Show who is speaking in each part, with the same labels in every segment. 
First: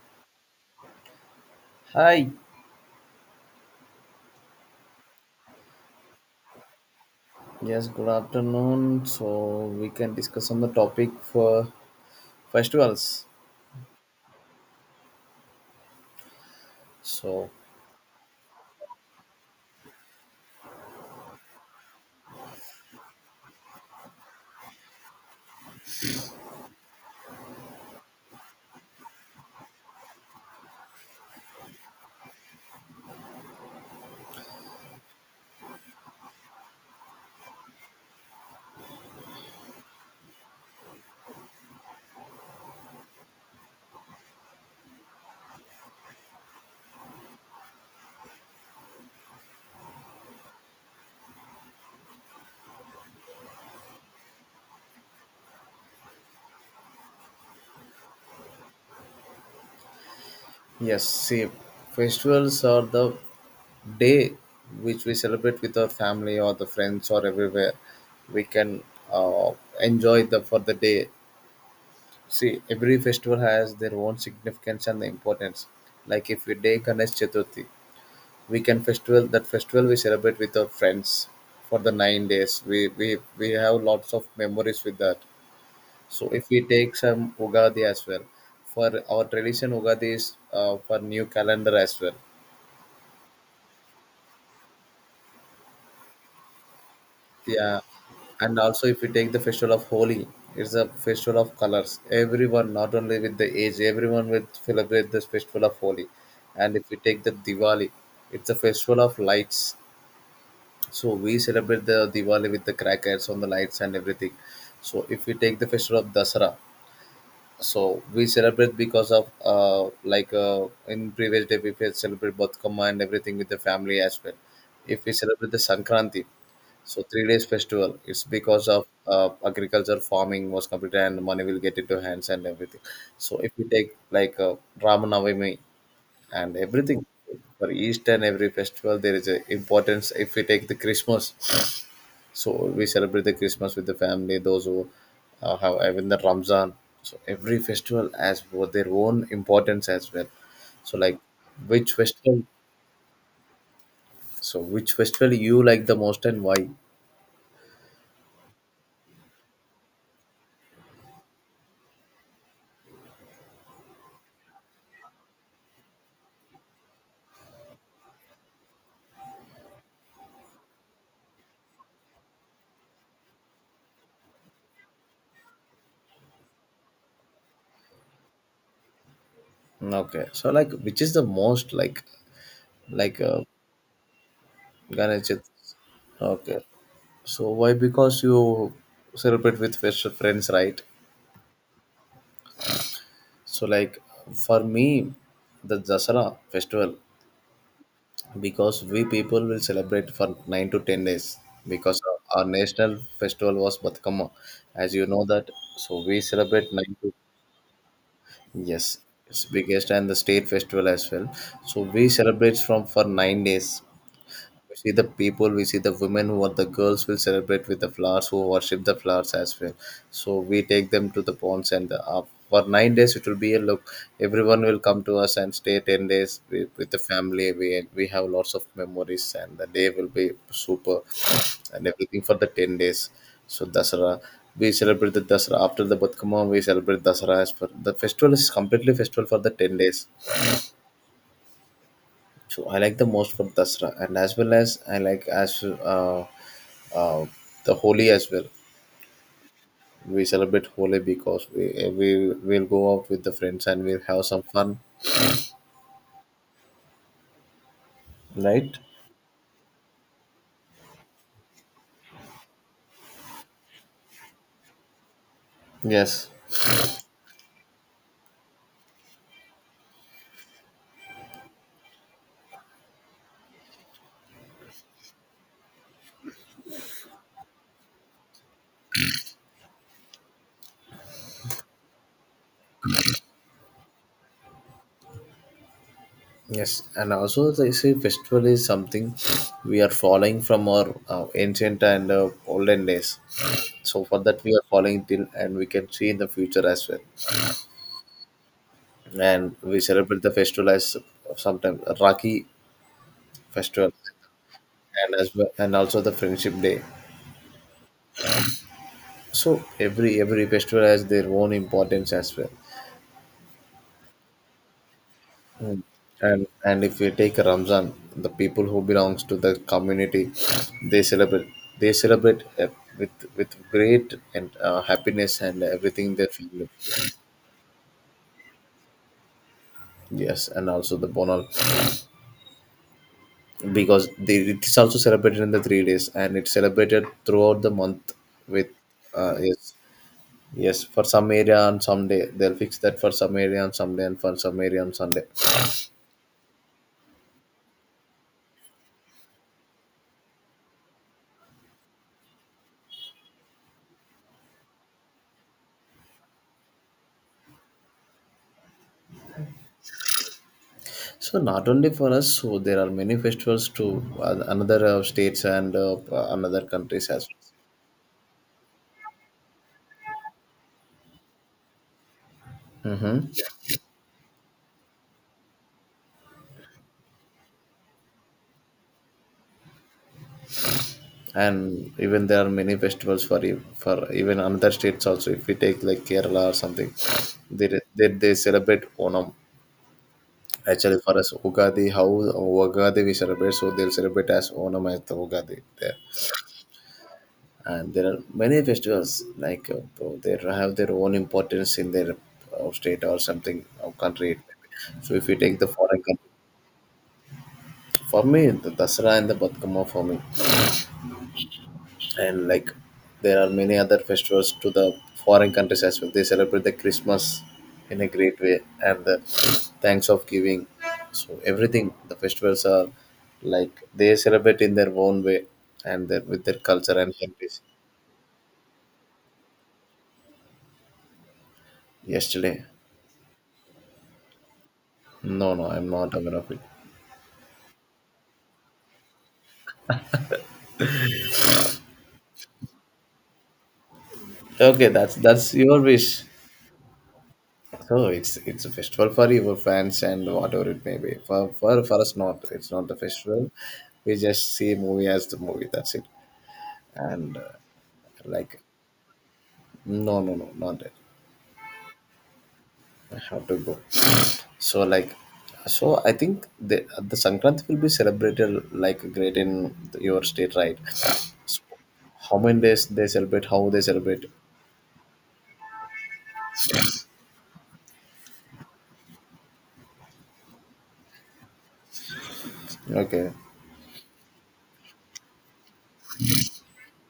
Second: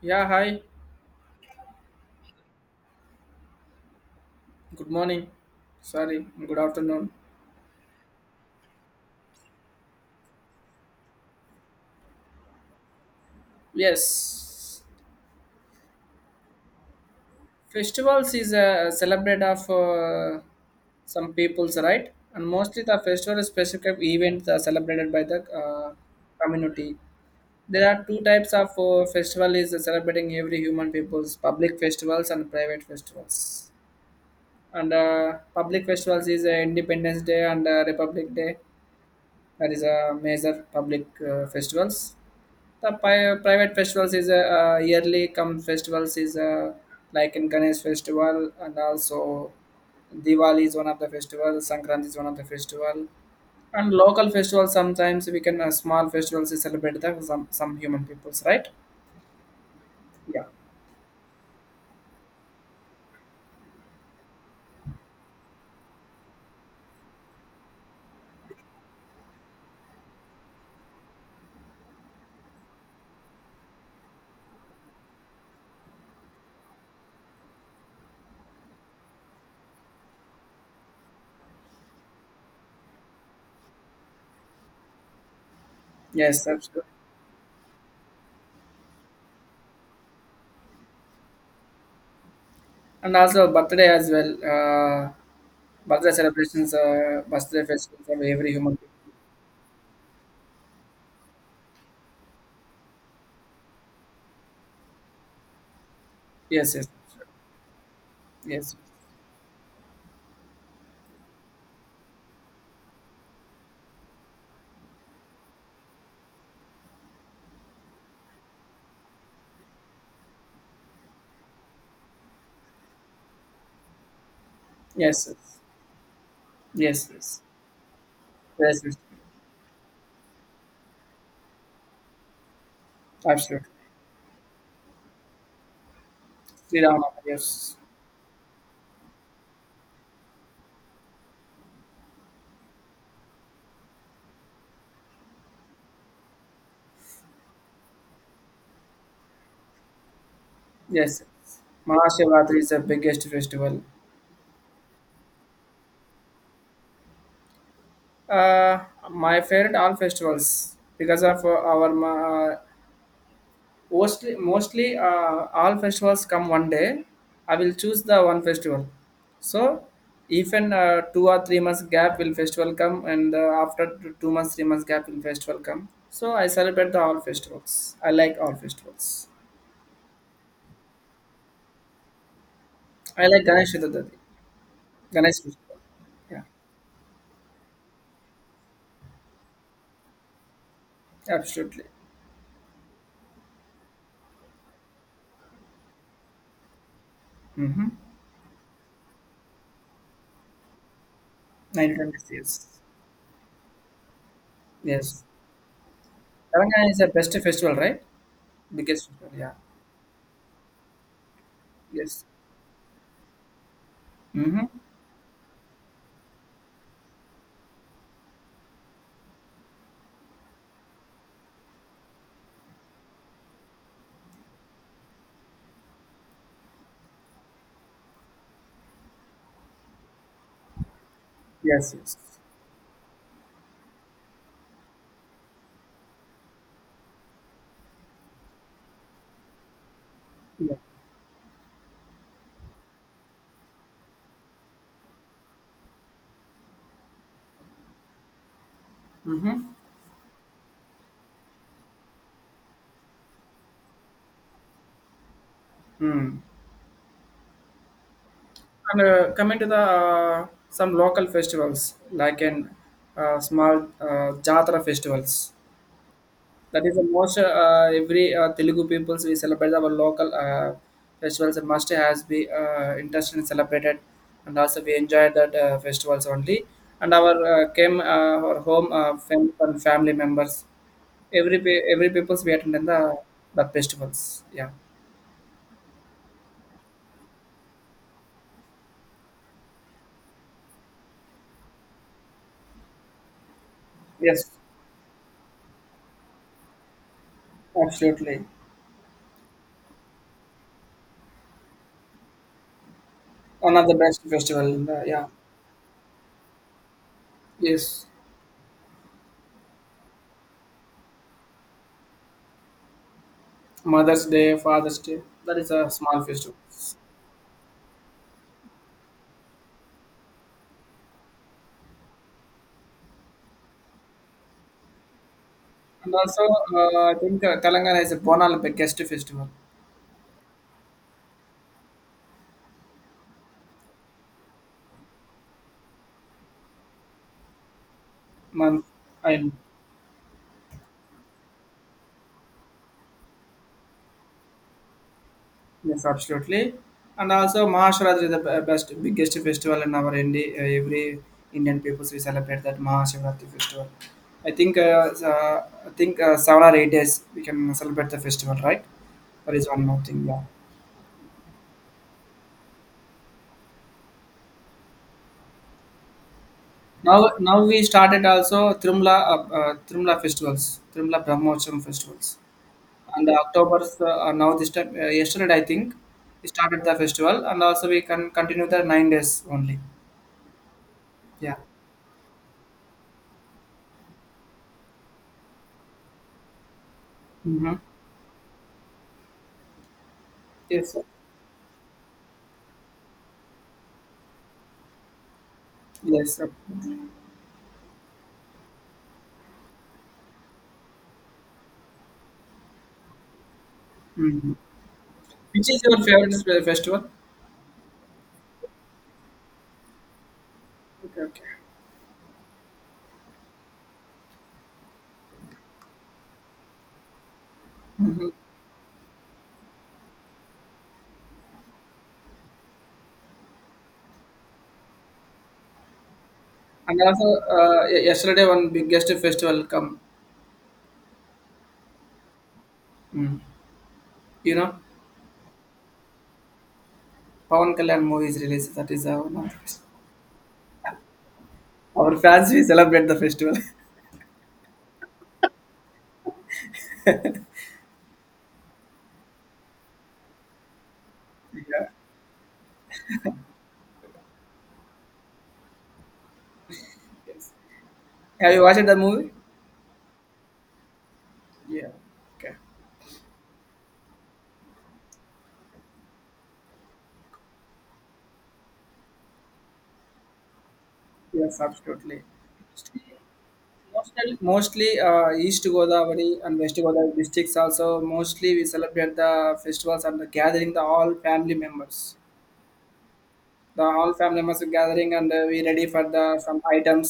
Speaker 1: Yeah, hi.
Speaker 2: Hi,
Speaker 1: Good morning. Sorry, good afternoon.
Speaker 2: yes, good afternoon. So we can discuss on the topic for festivals.
Speaker 1: Yes,
Speaker 2: So
Speaker 1: festivals is a celebrate of some peoples, right? And mostly the festival specific events are celebrated by the community. There are two types of festival is celebrating every human peoples: public festivals and private festivals. And public festivals is Independence Day and Republic Day. That is a major public festivals. The private festivals is a yearly come festivals is a like in Ganesh festival, and also Diwali is one of the festival, Sankranti is one of the festival, and local festivals sometimes we can small festivals to celebrate the some human peoples, right? Yeah.
Speaker 2: yes, see, festivals are the day which we celebrate with our family or the friends or everywhere. We can uh, enjoy the for the day. See, every festival has their own significance and importance. Like if we take Ganesh Chaturthi, we can festival that festival we celebrate with our friends for the 9 days we have lots of memories with that. So if
Speaker 1: Yes,
Speaker 2: we
Speaker 1: absolutely.
Speaker 2: take some Ugadi as well, for our tradition Ugadi is for new calendar as well.
Speaker 1: And also birthday as well. Birthday celebrations, birthday
Speaker 2: Yeah,
Speaker 1: festivals of every
Speaker 2: and
Speaker 1: human.
Speaker 2: also
Speaker 1: being.
Speaker 2: if we take the festival of Holi, it's a festival of colors. Everyone, not only with the age, everyone will celebrate this festival of Holi.
Speaker 1: Yes,
Speaker 2: And
Speaker 1: yes,
Speaker 2: if we take the Diwali, it's a
Speaker 1: yes,
Speaker 2: festival of lights. So we celebrate the Diwali with the crackers on the lights and everything. So if we take the festival of Dasara, so we celebrate because of in previous day we celebrate Batkama and everything with the family as well. If we
Speaker 1: yes,
Speaker 2: celebrate the
Speaker 1: yes,
Speaker 2: Sankranti, so
Speaker 1: yes,
Speaker 2: three
Speaker 1: yes,
Speaker 2: days festival, it's because
Speaker 1: yes,
Speaker 2: of
Speaker 1: yes,
Speaker 2: agriculture farming was completed and money will get into hands and everything. So if we
Speaker 1: absolutely.
Speaker 2: take like Ramanavami and
Speaker 1: Sri Ram,
Speaker 2: everything, for
Speaker 1: yes.
Speaker 2: each and every festival there is a importance. If we take the Christmas, so we celebrate the Christmas with the family, those who have even the Ramzan. So every festival has for their own importance as well. So like,
Speaker 1: Yes,
Speaker 2: which festival?
Speaker 1: Mahashivratri is the biggest festival.
Speaker 2: So which festival you like the most and why?
Speaker 1: Uh, my favorite all festivals because of mostly all festivals come one day. I will choose the one festival. So even two or three months gap will festival come, and two months three months gap will festival come. So I celebrate the all festivals. I like all festivals.
Speaker 2: Okay. So like which is the most, like like
Speaker 1: I like
Speaker 2: uh,
Speaker 1: Ganesh Chaturthi,
Speaker 2: Ganesh?
Speaker 1: Ganesh
Speaker 2: Chaturthi?
Speaker 1: festival. Yeah,
Speaker 2: Okay. So why? Because you celebrate with best friends, right?
Speaker 1: absolutely.
Speaker 2: So like for me, the Dasara festival,
Speaker 1: Mm-hmm.
Speaker 2: because we people will celebrate for 9 to 10 days
Speaker 1: Nine
Speaker 2: because
Speaker 1: hundred
Speaker 2: our
Speaker 1: years.
Speaker 2: national festival was Batkama, as you
Speaker 1: Yes.
Speaker 2: know that, so we celebrate
Speaker 1: Telangana
Speaker 2: 9
Speaker 1: is the
Speaker 2: to,
Speaker 1: best festival, right?
Speaker 2: yes,
Speaker 1: Biggest festival,
Speaker 2: it's
Speaker 1: yeah.
Speaker 2: biggest and the state festival as well, so we
Speaker 1: Yes.
Speaker 2: celebrate from for 9 days.
Speaker 1: Mm-hmm.
Speaker 2: We see the people, we see the women who are the girls will celebrate with the flowers, who worship the flowers as well. So we take them to the ponds and for 9 days it will be a look. Everyone will come to us and stay 10 days with the family. We have lots of memories and the day will be super and
Speaker 1: Yes, yes.
Speaker 2: everything for the 10 days. So Dasara. We celebrate the Dasara after the Batkama. We celebrate Dasara as for the festival is completely festival for the 10 days.
Speaker 1: Yeah.
Speaker 2: So I like the most for Dasara, and as well as I like as uh, the Holi as well. We celebrate Holi because we will go out with the friends and we'll have some fun,
Speaker 1: Mm.
Speaker 2: right?
Speaker 1: And coming to the some local festivals, like in small Jatra festivals.
Speaker 2: Yes,
Speaker 1: That is the most every Telugu peoples we celebrate our local festivals and must has be interested in celebrated, and also we enjoy that festivals only, and our came our home and family members, every peoples we attend in the festivals, yeah.
Speaker 2: yes, and also they say festival is something we are following from our ancient and olden days. So for that
Speaker 1: Yes,
Speaker 2: we are following till, and we can see in the future as well.
Speaker 1: absolutely.
Speaker 2: And we celebrate the festival as sometimes Rakhi
Speaker 1: One of
Speaker 2: festival,
Speaker 1: the best festival in the,
Speaker 2: and
Speaker 1: yeah.
Speaker 2: as well, and also the Friendship Day.
Speaker 1: Yes,
Speaker 2: So every festival has their own importance as well.
Speaker 1: Mother's Day, Father's Day, that is
Speaker 2: Mm.
Speaker 1: a small
Speaker 2: And
Speaker 1: festival.
Speaker 2: and if we take Ramzan, the people who belongs to the community, they celebrate they celebrate with great and happiness and everything
Speaker 1: And
Speaker 2: in their
Speaker 1: also,
Speaker 2: family.
Speaker 1: I think Telangana is a Bonal biggest festival.
Speaker 2: Yes, and also the Bonal, because they, it is also celebrated in the 3 days and it's celebrated throughout the month with,
Speaker 1: Month, and
Speaker 2: yes, yes, for some area on some day they'll fix that, for some area on some day and for some area on Sunday.
Speaker 1: yes, absolutely. And also Mahashivratri is the best, biggest festival in our India. Every Indian people we celebrate that Mahashivratri festival. I think 7 or 8 days we can celebrate the festival, right? That is one more thing. Yeah.
Speaker 2: So not only for us, so there are many festivals to another states and another countries as
Speaker 1: Now
Speaker 2: well.
Speaker 1: now we started also Tirumala festivals, Tirumala Brahmotsavam festivals. And October's now this time yesterday I think we started the festival, and also we can continue the 9 days only. Yeah.
Speaker 2: And even there are many festivals for for even another states also. If we take like Kerala or something, they
Speaker 1: Mm-hmm.
Speaker 2: they celebrate Onam.
Speaker 1: Yes,
Speaker 2: Actually,
Speaker 1: sir.
Speaker 2: for us, Ugadi, how Ugadi we celebrate, so they'll celebrate as Onam as the Ugadi there.
Speaker 1: Yes, sir.
Speaker 2: And there are many festivals like they have their own importance in their state or something or country.
Speaker 1: Hmm.
Speaker 2: So if you take the
Speaker 1: Which is
Speaker 2: foreign
Speaker 1: your
Speaker 2: country.
Speaker 1: favorite festival?
Speaker 2: For me, the Dasara and the Batkama for me.
Speaker 1: Okay, okay.
Speaker 2: And like there are many other festivals to the foreign countries as well. They celebrate the Christmas in a great way and the thanks of giving. So everything, the festivals are like they celebrate in their own way and their, with their
Speaker 1: And
Speaker 2: culture and
Speaker 1: also,
Speaker 2: countries.
Speaker 1: yesterday one biggest festival come.
Speaker 2: Yesterday.
Speaker 1: Mm. You know,
Speaker 2: No, no, I'm not aware of it.
Speaker 1: Pawan Kalyan movie is released. That is our one of the our fans. We celebrate the festival.
Speaker 2: Okay, that's your wish. So it's a festival for your fans and whatever it may be. For for,
Speaker 1: yeah.
Speaker 2: for us, not, it's not a festival. We just see movie as the movie. That's it. And
Speaker 1: Have
Speaker 2: like,
Speaker 1: you watched the movie?
Speaker 2: no, no, no, not that.
Speaker 1: Yeah. Okay.
Speaker 2: I have to go. So like, so I think the Sankranti will be celebrated like great in your state, right? So
Speaker 1: Yes, absolutely.
Speaker 2: how many days they celebrate? How they celebrate?
Speaker 1: Mostly, East Godavari and West Godavari districts also mostly we celebrate the festivals and the gathering the all family members.
Speaker 2: Okay,
Speaker 1: The all family members are gathering, and we ready for the some items,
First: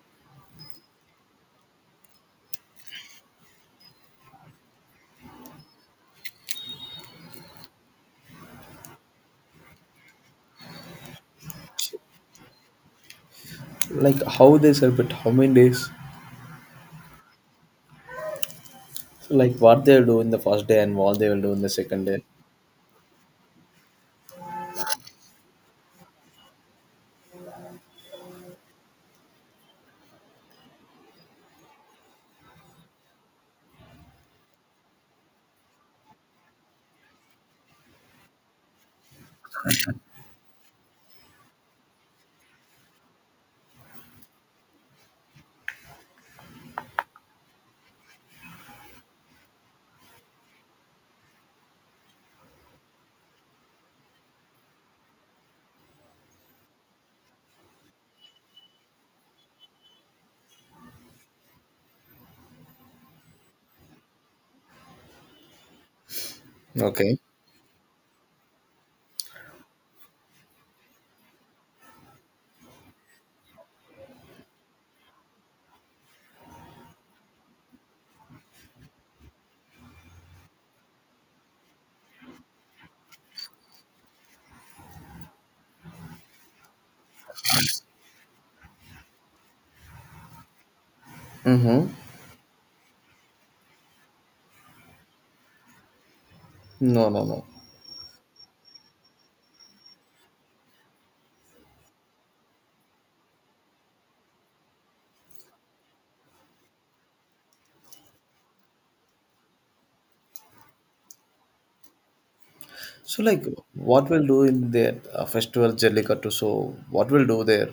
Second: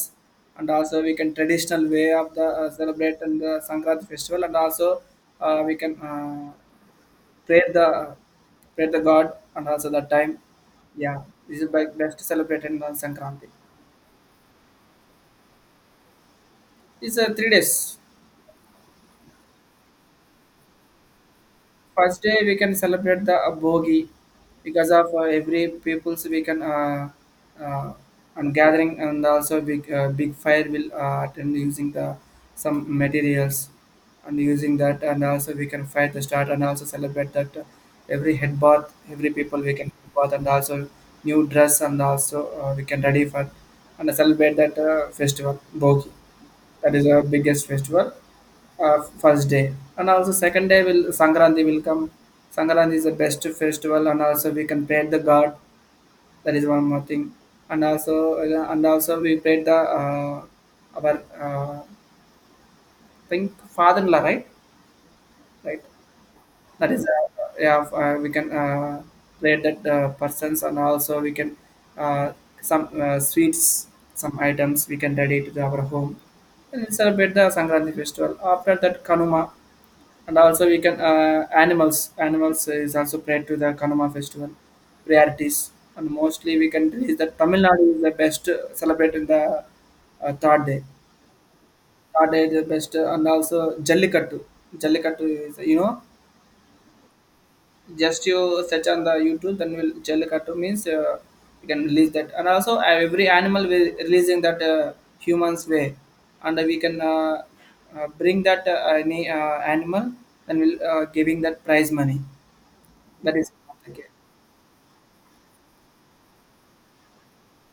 Speaker 1: and also we can traditional way of the celebrate and the Sankranti festival, and also we can pray the pray the God, and also the time, yeah. This is by best celebrated on Sankranti.
Speaker 2: like how they celebrate? How many days?
Speaker 1: It's 3 days.
Speaker 2: So like what they'll do in the first day and what they will do in the second
Speaker 1: First
Speaker 2: day.
Speaker 1: day we can celebrate the bogi, because of every people's we can uh, and gathering, and also big big fire will attend using the some materials, and using that, and also we can fight the start, and also celebrate that every head bath, every people we can head bath, and also new dress, and also we can ready for and celebrate that festival bogi. That is our biggest festival. First day, and also second day will sankranti will come. Sankranti is the best festival, and also we can pray the god. That is one more thing. And also, and also we pray the our uh, think father-in-law, right, right. That is
Speaker 2: Okay.
Speaker 1: yeah, we can pray that persons, and also we can uh, some sweets, some items we can ready to the our home, and we celebrate the sankranti festival. After that kanuma, and also we can animals is also played to the Kanama festival priorities, and mostly we can is that Tamil Nadu is the best celebrate in the third day.
Speaker 2: Mm-hmm.
Speaker 1: Third day is the best and also Jallikattu. Jallikattu, is you know,
Speaker 2: No, no, no.
Speaker 1: just you search on the YouTube. Then will Jallikattu means you can release that, and also every animal will releasing that humans way, and we can bring that any animal, and we'll giving that prize money.
Speaker 2: So,
Speaker 1: That
Speaker 2: like,
Speaker 1: is okay.
Speaker 2: what we'll do in the festival Jallikattu? So, what we'll do there?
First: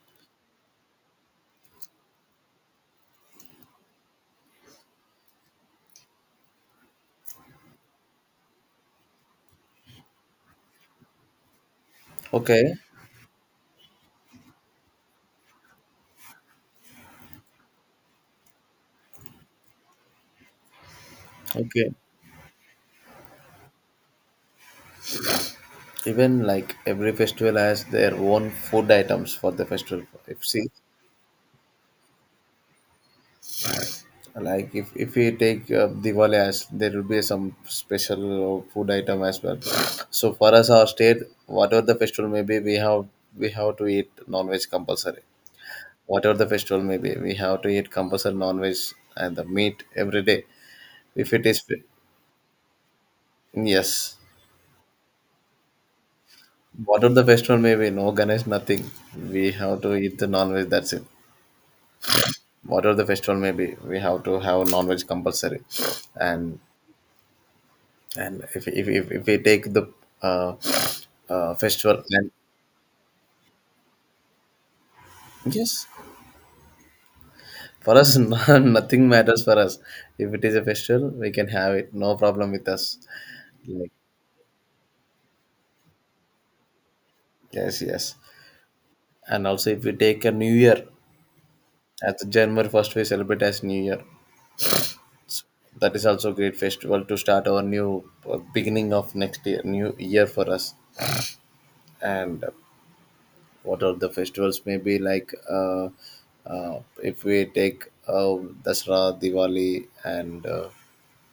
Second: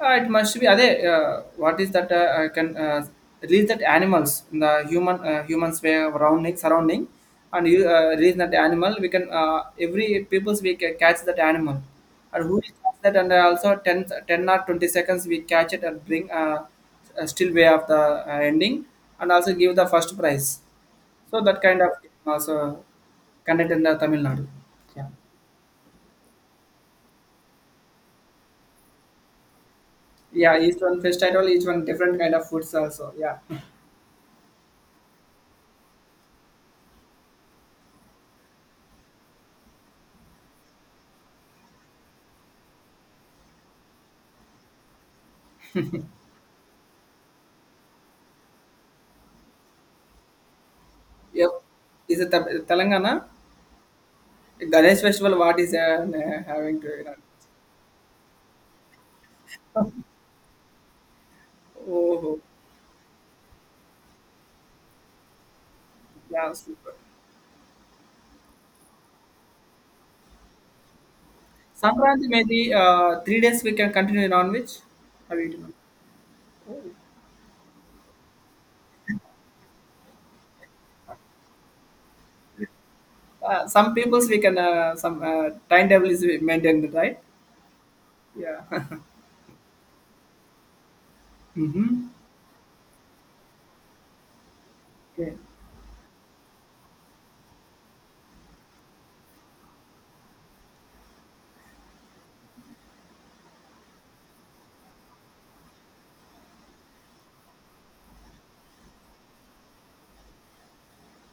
Speaker 1: It must be. Ade, what is that? I can release that animals in the humans way of surrounding, and you release that animal. We can every peoples we can catch that animal, and who will
Speaker 2: Okay,
Speaker 1: catch that, and also 10 or 20 seconds we catch it and bring a still way of the ending, and also give the first prize. So that kind of
Speaker 2: okay.
Speaker 1: also conducted in the Tamil Nadu. Yeah,
Speaker 2: Even like every festival has their own food items for the festival. If
Speaker 1: yeah.
Speaker 2: see,
Speaker 1: Each one fish title, each one different kind of foods also. Yeah.
Speaker 2: like if we take Diwali, as there will be some special food item as well. So for us, our state, whatever the festival may be, we have to eat non-veg compulsory. Whatever the festival may be, we have to eat compulsory non-veg and the meat every day. If it
Speaker 1: Yep.
Speaker 2: is,
Speaker 1: Is it Tam Telangana?
Speaker 2: yes.
Speaker 1: Ganesh festival, what is having to
Speaker 2: what
Speaker 1: you
Speaker 2: are
Speaker 1: know?
Speaker 2: the festival may be, no Ganesh, nothing. We have to eat the non-veg. That's it.
Speaker 1: Oh,
Speaker 2: Whatever the festival may be, we have to have non-veg compulsory.
Speaker 1: yeah,
Speaker 2: And
Speaker 1: super.
Speaker 2: if we take the uh, festival
Speaker 1: Sankranti
Speaker 2: and,
Speaker 1: maybe 3 days we can continue non-veg. Have you eaten?
Speaker 2: yes, for us No- nothing matters for us. If it is a festival, we can have it. No problem with us. Like,
Speaker 1: Some peoples we can some timetable is maintained, right?
Speaker 2: yes, yes.
Speaker 1: Yeah.
Speaker 2: And also, if we take a New Year,
Speaker 1: mm-hmm.
Speaker 2: as January 1st, we celebrate as New Year.
Speaker 1: Yeah.
Speaker 2: That is also a great festival to start our new beginning of next year, new year for us. And what are the festivals? Maybe like if we take Dasra, Diwali, and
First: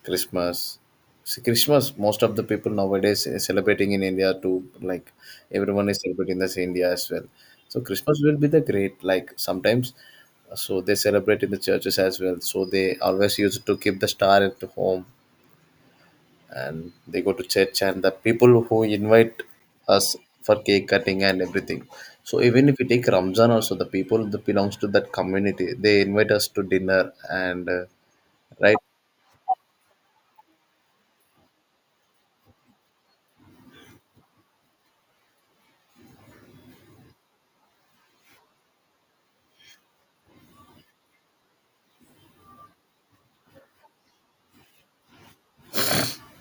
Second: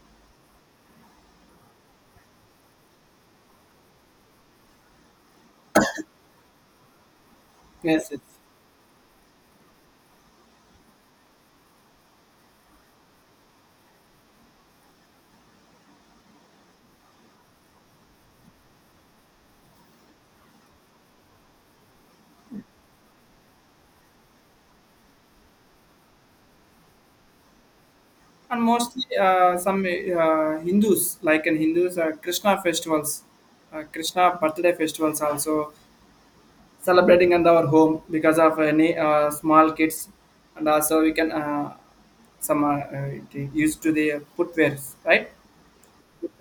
Speaker 2: Christmas. See, Christmas, most of the people nowadays is celebrating in India too. Like everyone is celebrating this India as well. So
Speaker 1: Yes, yes.
Speaker 2: Christmas will be the great. Like sometimes, so they celebrate in the churches as well. So they always use it to keep the star at home, and they go to church and the people who invite us for cake cutting and everything. So even if we take Ramzan also, the people that belongs to that community, they invite us to dinner and
Speaker 1: And
Speaker 2: right,
Speaker 1: mostly some Hindus, like in Hindus, Krishna festivals, Krishna birthday festivals also, celebrating in our home because of any small kids, and also we can some used to the footwears, right.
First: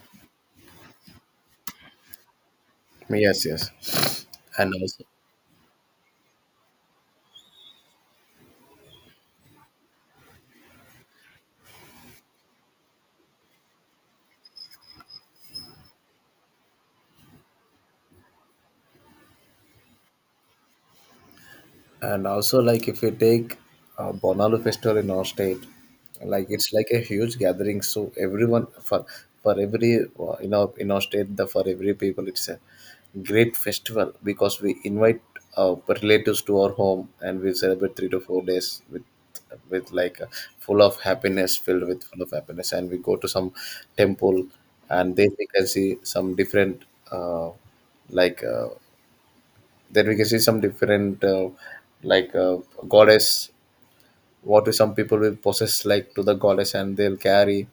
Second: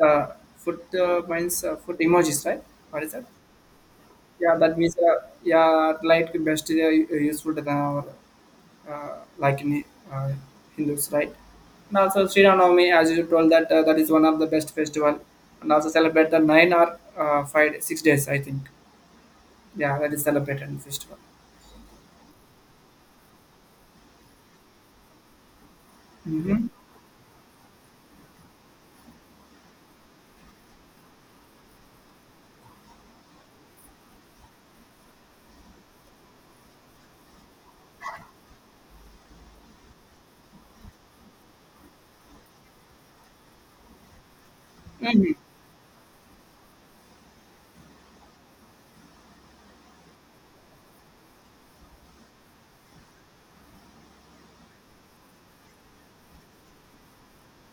Speaker 1: uh, foot means foot emojis, right, what is that?
Speaker 2: yes, yes.
Speaker 1: Yeah,
Speaker 2: And
Speaker 1: that means
Speaker 2: also,
Speaker 1: yeah light could best useful than our like in uh, hindus, right. And also Sri Navami, as you told that that is one of the best festival, and also celebrate the nine or 5, 6 days, I think. Yeah, that is celebrated in festival.
Speaker 2: and also, like if you take Bonalu festival in our state, like
Speaker 1: Mm-hmm.
Speaker 2: it's like a huge gathering. So everyone for every in our state, the for every people, it's a great festival because we invite uh, relatives to our home and we celebrate 3 to 4 days with like full of happiness, filled with full of happiness, and we go to some temple and then we can see some different uh, like. Then we can see some different, like goddess. What some people will possess, like to the goddess, and they'll carry,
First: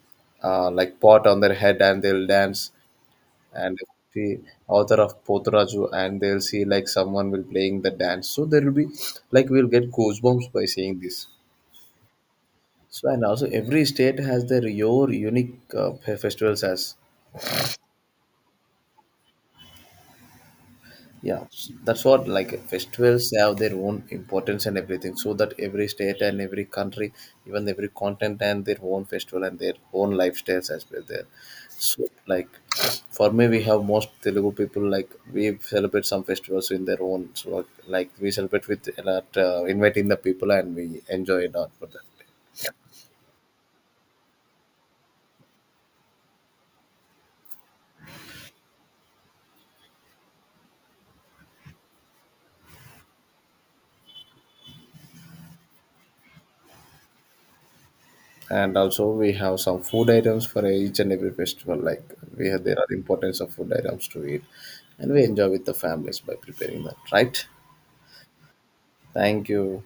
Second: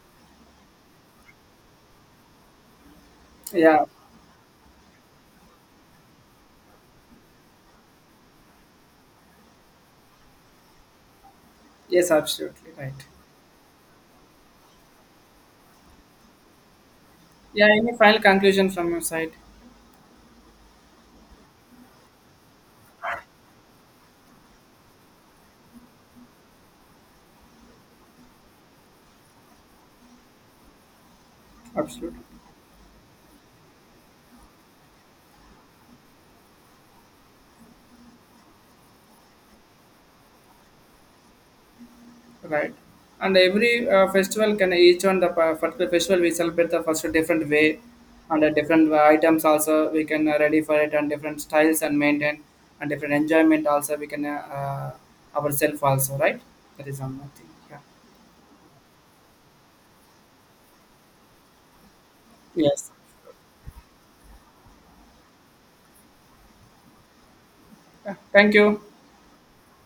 Speaker 2: like, pot on their head, and they'll dance. And
Speaker 1: Yeah.
Speaker 2: the author of Potraju, and they'll see like someone will playing the dance. So there will be, like we'll get goosebumps by seeing this.
Speaker 1: Yes, absolutely right.
Speaker 2: So and also every state has their your unique festivals as,
Speaker 1: Yeah, any final conclusion from your side?
Speaker 2: yeah, that's what, like festivals have their own importance and everything, so that every state and every country, even every continent and their own festival and their own lifestyles as well there. So
Speaker 1: Absolutely
Speaker 2: like for me, we have most Telugu people, like we celebrate some festivals in their own, so like we celebrate with a lot, inviting the people, and we enjoy it out for that.
Speaker 1: right. And every festival can each one the particular festival we celebrate the first different way, and different items also we can ready for it, and different styles and maintain, and different enjoyment also we can ourselves also, right. That is one more thing. Yeah.
Speaker 2: And also we have some food items for each and every festival, like we have, there
Speaker 1: Yes.
Speaker 2: are importance of food items to eat, and we enjoy with the families by preparing that, right?
Speaker 1: Yeah. Thank you.
Speaker 2: Thank you.